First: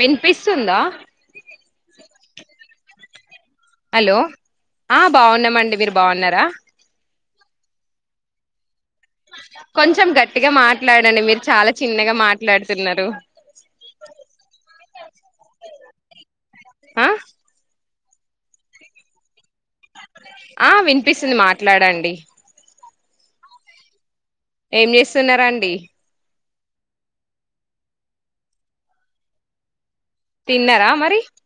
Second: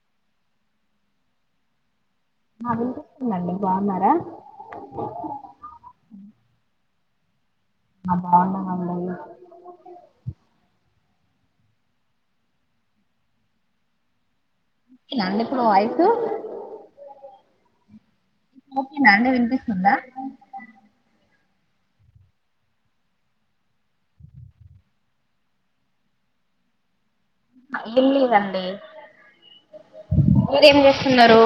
వినిపిస్తుందా ఆ వినిపిస్తుందండి బాగున్నారా హలో ఆ బాగున్నామండి మీరు బాగున్నారా ఆ బాన్నం కొంచెం గట్టిగా మాట్లాడండి మీ చాలా చిన్నగా మాట్లాడుతున్నారు నన్న ఇప్పుడు వాయిసు ఆ ఓకే నా అండి వినిపిస్ ఆ వినిపిస్తుంది మా ట్లాడండి ఏం చేస్తున్నారాండి ఏమి లేదండి ఏం తిన్నారా మరి చేస్తున్నారు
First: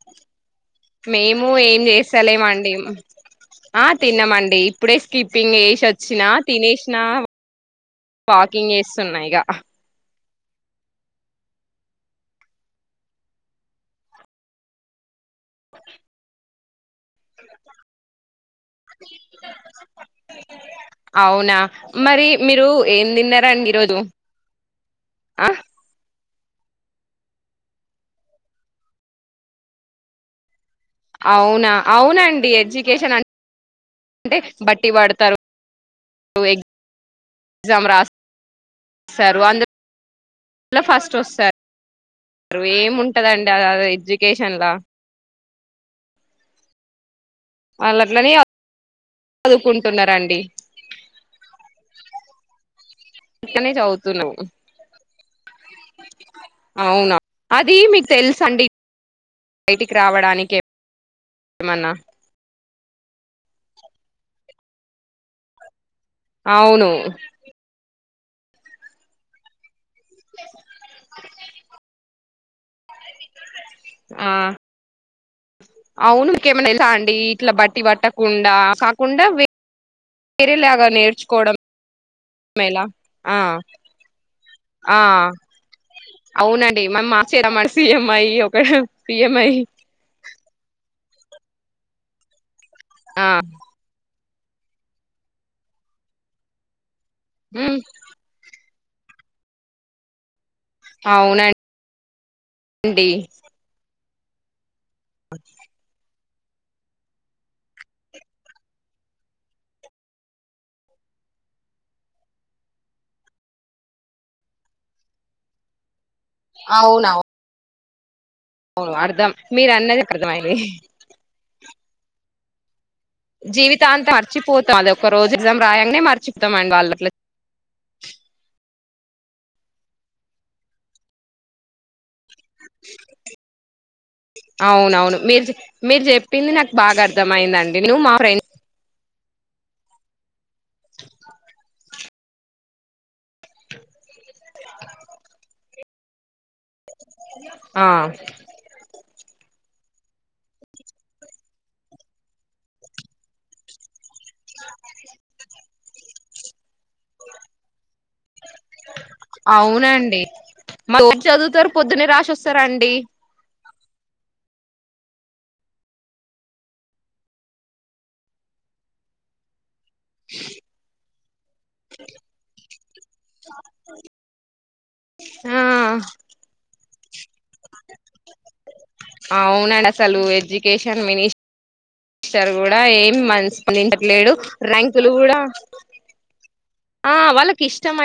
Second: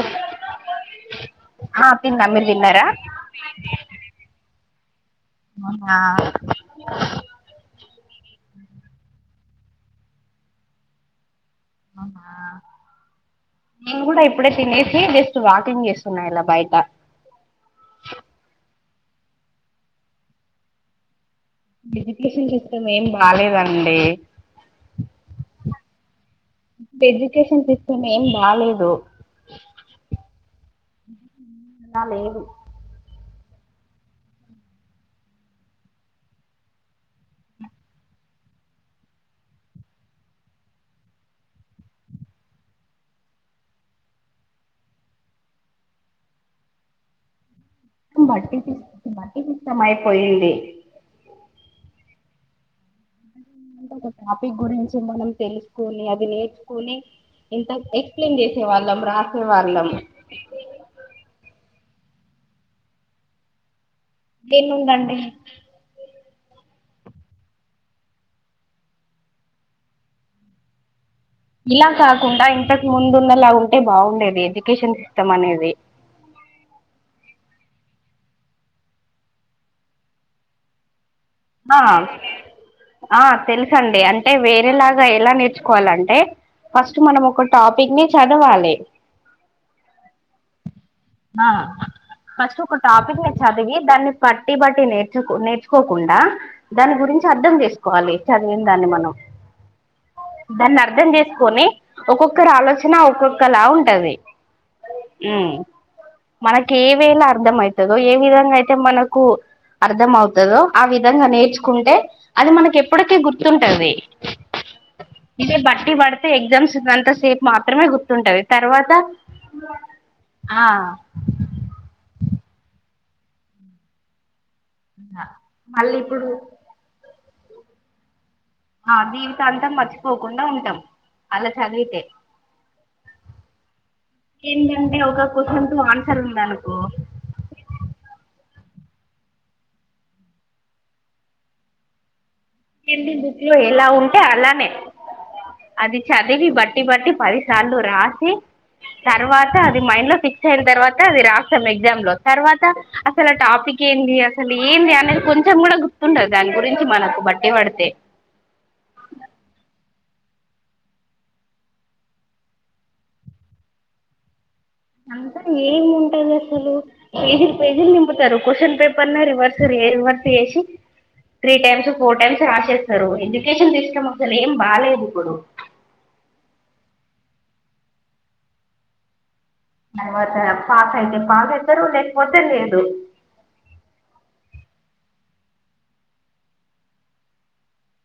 మేము ఏం ఆ తిన్నా మీరు చేస్తలేమండి తిన్నారా ఆ తిన్నామండి ఇపుడేస్ స్కిప్పింగ్ ఏసి అవునా వచ్చినా తినేసిన వాకింగ్ చేస్తున్నా ఇగ అవునా నేను కూడా ఇప్పుడే తినేసి జస్ట్ వాకింగ్ చేస్తున్నా ఇలా బయట అవునా మరి ఎడ్యుకేషన్ మీరు సిస్టమ్ ఏం తిన్నారా అండి ఈరోజు బాలేదండి ఇ ఎడ్యుకేషన్ సిస్టమ్ ఏం బాలేదు అవునా అలా లేదు అవునండి ఎడ్యుకేషన్ అం అంటే బట్టి పడతారు ఎగ్జామ్ రాస్తరు అందులో కూడా ఫస్ట్ వస్తారు ఏముంటుందండి అ ఎడ్యుకేషన్లా వాళ్ళు అట్లనే బట్టి సిస్టమ్ బట్టి చదువుకుంటున్నారండి సిస్టమయిపోయింది ఇక్కనే చవుతున తెలుసుకుని అది నేర్చుకుని ఇంత అది మీకు ఎక్స్ప్లెయిన్ తెలుసా చేసే అండి వాళ్ళం రాసే వాళ్ళం బయటికి రావడానికి ఏమన్నా దేన్నుందండి అవును చేస్తున్నావా మేడం పని ఇలా కాకుండా ఇంతక్ ముందున్న లాగా ఆ బాగుండేది ఎడ్యుకేషన్కి మత్తం అనేది ఇంకేమైనా తెల్సా అండి ఇట్లా బట్టి పట్టకుండా కాకుండా తెరిలాగ నేర్చు అ అ ఆ తెలుసండి అం టె వే ఆ రేలాగా ఎలా నేర్చుకోవాలంటే అవునండి ఫస్ట్ మేము మనం ఒక మార్చేద్దామండి టాపిక్ సీఎం ని అయి ఒక చదవాలే సీఎం అయి అ ఫస్ట్ ఒక టాపిక్ ఆ ని చదివి దాన్ని పట్టి బట్టి నేర్చు నేర్చుకోకుండా దాని గురించి అర్థం ఉమ్, చేసుకోవాలి చదివింది దాన్ని మనం దాన్ని అర్ధం అవునండి చేసుకొని ఒకొక ఒక్కరి ఆలోచన ఒక్కొక్కలా ఉంటది ఉ మనకి ఏవేళ అర్థం అవుతుందో, ఏ విధంగా అయితే మనకు అర్థం అవుతుందో ఆ విధంగా నేర్చుకుంటే అది మనకి ఎప్పటికీ గుర్తుంటది. ఇదే బట్టి పడితే ఎగ్జామ్స్ ఉన్నంత అవునవును సేప్ మాత్రమే గుర్తు ఉంటది. తర్వాత అర్ధం మీరు అన్నది అర్థమైంది ఆ జీవితాంతం అర్థం మర్చిపోతాం, అదొక రోజు ఎగ్జామ్ మళ్ళీ రాయంగానే ఇప్పుడు మర్చిపోతాం. ఇంగ వాల్లట్ల ఆ జీవితాంతం మర్చిపోకుండా ఉంటాం. అలా చదివితే ఏంటంటే అవునవును, ఒక మీరు క్వశ్చన్ కు మీరు ఆన్సర్ చెప్పింది నాకు ఉందనుకో బాగా అర్థమయిందండి. నువ్వు మా ఫ్రెండ్ ఎందిది ఇట్లు ఎలా ఉంది అ అలానేే అది చదివి బట్ బట్టి పట్టి పదిసార్లు ఆ రాసి, తర్వాత ఫస్ట్ అది మైండ్ లో ఫిక్స్ అయిన తర్వాత, అది రాస్తాం ఎగ్జామ్ లో తర్వాత అసలు ఆ టాపిక్ ఏంది అసలు ఏంది అని కొంచెం గుర్తుండదు. దాని గురించి బట్టి పడుతే అవునండి మాఊరు చదువుతారు, పొద్దున్న రాసి వస్తారండి అంత ఏం ఉంటది అసలు, పేజీలు పేజీలు నింపుతారు క్వశ్చన్ పేపర్ నే రివర్స రివర్స్ చేసి త్రీ టైమ్స్ ఫోర్ టైమ్స్ రాసేస్తారు. ఎడ్యుకేషన్ సిస్టమ్ అసలు ఏం బాలేదు, ఇప్పుడు ఆ అవునండి అసలు తర్వాత పాస్ ఎడ్యుకేషన్ అయితే మినిస్ పాస్ అయితారు లేకపోతే ఇారు కూడా లేదు ఏం మనందించట్లేడు ర్యాంకులు కూడా ఆ వాళ్ళకి ఇష్టమ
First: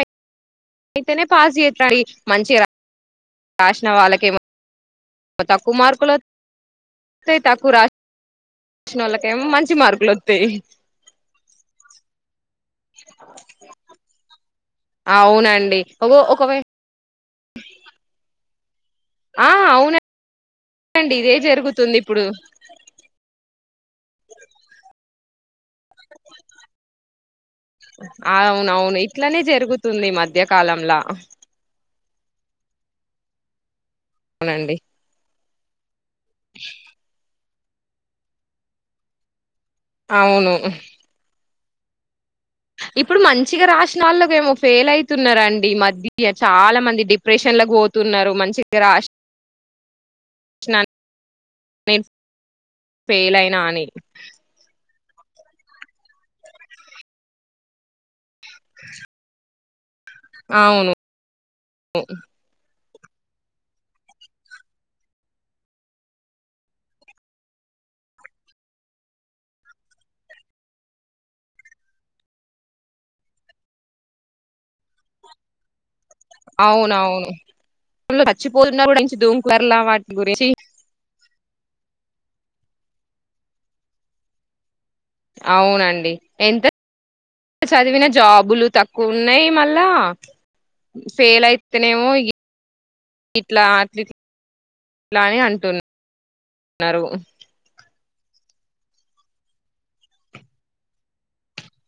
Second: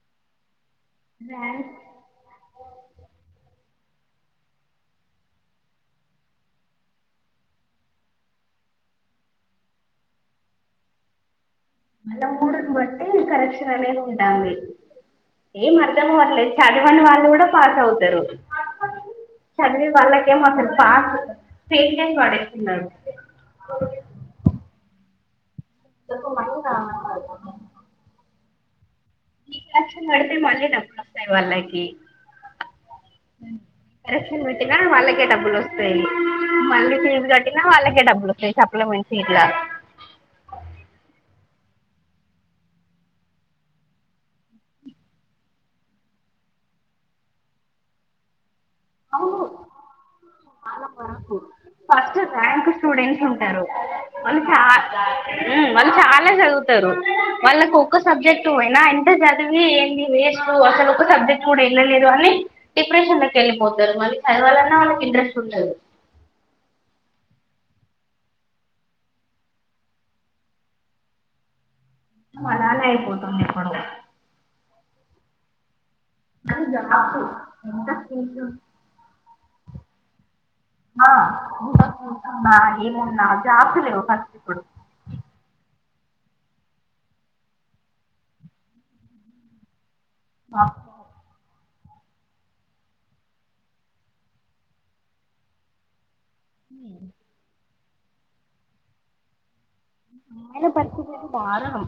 అయితేనే పాస్ చేతుడి మంచి రా రాసిన వాళ్ళకే తక్కువ మార్కులు వా వాయి తక్కువ రా రాసిన వాళ్ళకేమో మంచి మార్కులు వస్తాయి మళ్ళ మూడన్ బట్టే కరెక్షన్ అనే ఉంటాలి ఏం అవునండి ఒక అర్థంవర్లేదు ఒకవే చదివని వాళ్ళు కూడా పాస్ అవుతారు ఆ ఆ చదివి అవును వాళ్ళకేమో అసలు అండి పాస్ ఇదే స్ీట్ జరుగుతుంది ఇప్పుడు పడేస్తున్నారుడు అ ఇకు మ నావును అట్లనే జరుగుతుంది మధ్యకాలంలా డబ్బులు వస్తాయి వాళ్ళకి కరెక్షన్లు అవునండి పెట్టిన వాళ్ళకే డబ్బుల్ వస్త్ పెయిన్ మీళ్ళీ తీన్ గడ్ విన్న వాళ్ళకే డబ్బుల్ వస్తాయ్ చెప్పాలా మంచిగ్ ఇట్లా అవును ఇప్పుడు మంచిగా రాసినోళ్లకేమ్మో ఫెయిల్ అవుయ్తున్నారండి. ఈ మధ్య చాలా మంది డిప్రెషన్లకి పోతున్నారు మంచి గ్రాస్ అవును నేను ఫస్ట్ ర్యాంక్ స్టూడెంట్స్ ఫెయిల్ అయినా ఉంటారు అని వాళ్లు ఫస్ట్గా హ్మ్ వాళ్ళు చాలా చదువుతారు. వాళ్ళకి ఒక్క సబ్జెక్ట్ పోయినా ఎంత చదివి ఏంటి వేస్టు అసలు అవును ఒక సబ్జెక్ట్ కూడా వినలేదు అని డిప్రషన్లేక్ వెల్ కొందరు మళ్ళీ చదవాలన్నా వాళ్లకి ఇంట్రెస్ట్ ఉండదు. [unintelligible] కానీ జాబ్స్ అవ్నావును ఎంత ఫుల్ స్కిల్స్ ఛచ్చిపోతున్న కూడా [unintelligible] వర్లా వాట్ గురించి [inaudible] ఏమున్నా జాస్థిలేవు ఖర్చు ఇప్పుడు అవునండి ఎంత చదివిన జాబులు తక్కువ ఉన్నాయ్ మళ్ళా మా అమ్మాయిల ఫెయ్లై ఇతనేమో ఇ ఇట్లా అట్టిట్ల అని అంటున్నా మరు మా ఆయన పరిస్థితి అయితే దారుణం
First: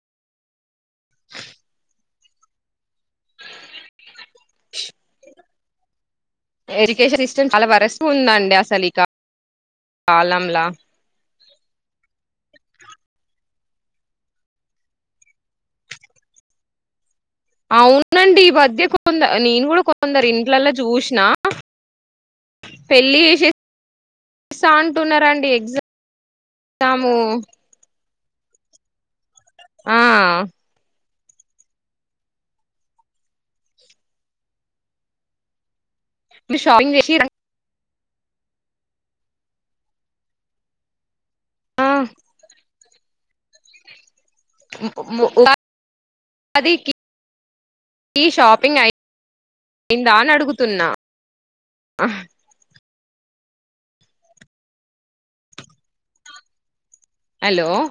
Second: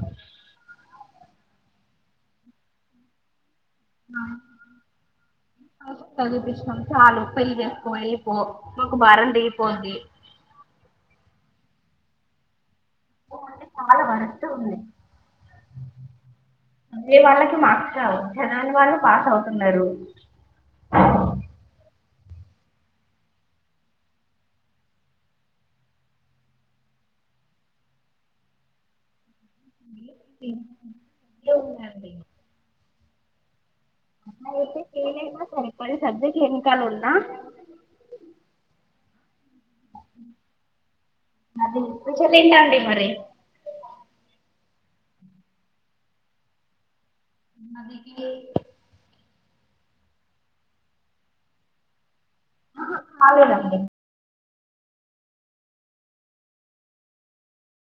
చదువుపిచ్నాం చాలు ఎడ్యుకేషన్ సిస్టమ్ పెళ్లి చాలా జేసుకో వరస్ట్ ఎళ్ళిపో ఉందండి అసలు ఈ మాకు భారం దిగిపోద్ధి కాలంలా అవునండి చాలా వరస్ట్ గుంది అవునండి. ఈ వధ్యన్ కొంద పాస్ నీన్ గుడ అవుతున్నారు కొందరి ఇండ్లలో జుస్నా పెళ్లి జెసే స్తా. అంటున్నారండి ఎగ్జ్ జాము ఆ చేయనిహే ఎహ్ లేవునండి మరైతే చేయలేమా సరే పది సబ్జెక్టులు మీరు ఎన్కాలు షాపింగ్ ఉన్న చేసి ఆ విజిటింగ్ అండి మరేమో ప పదికి మదికీ అయిందా అని అడుగుతున్నా అహ్ అహ కాలేదండి అలోయ్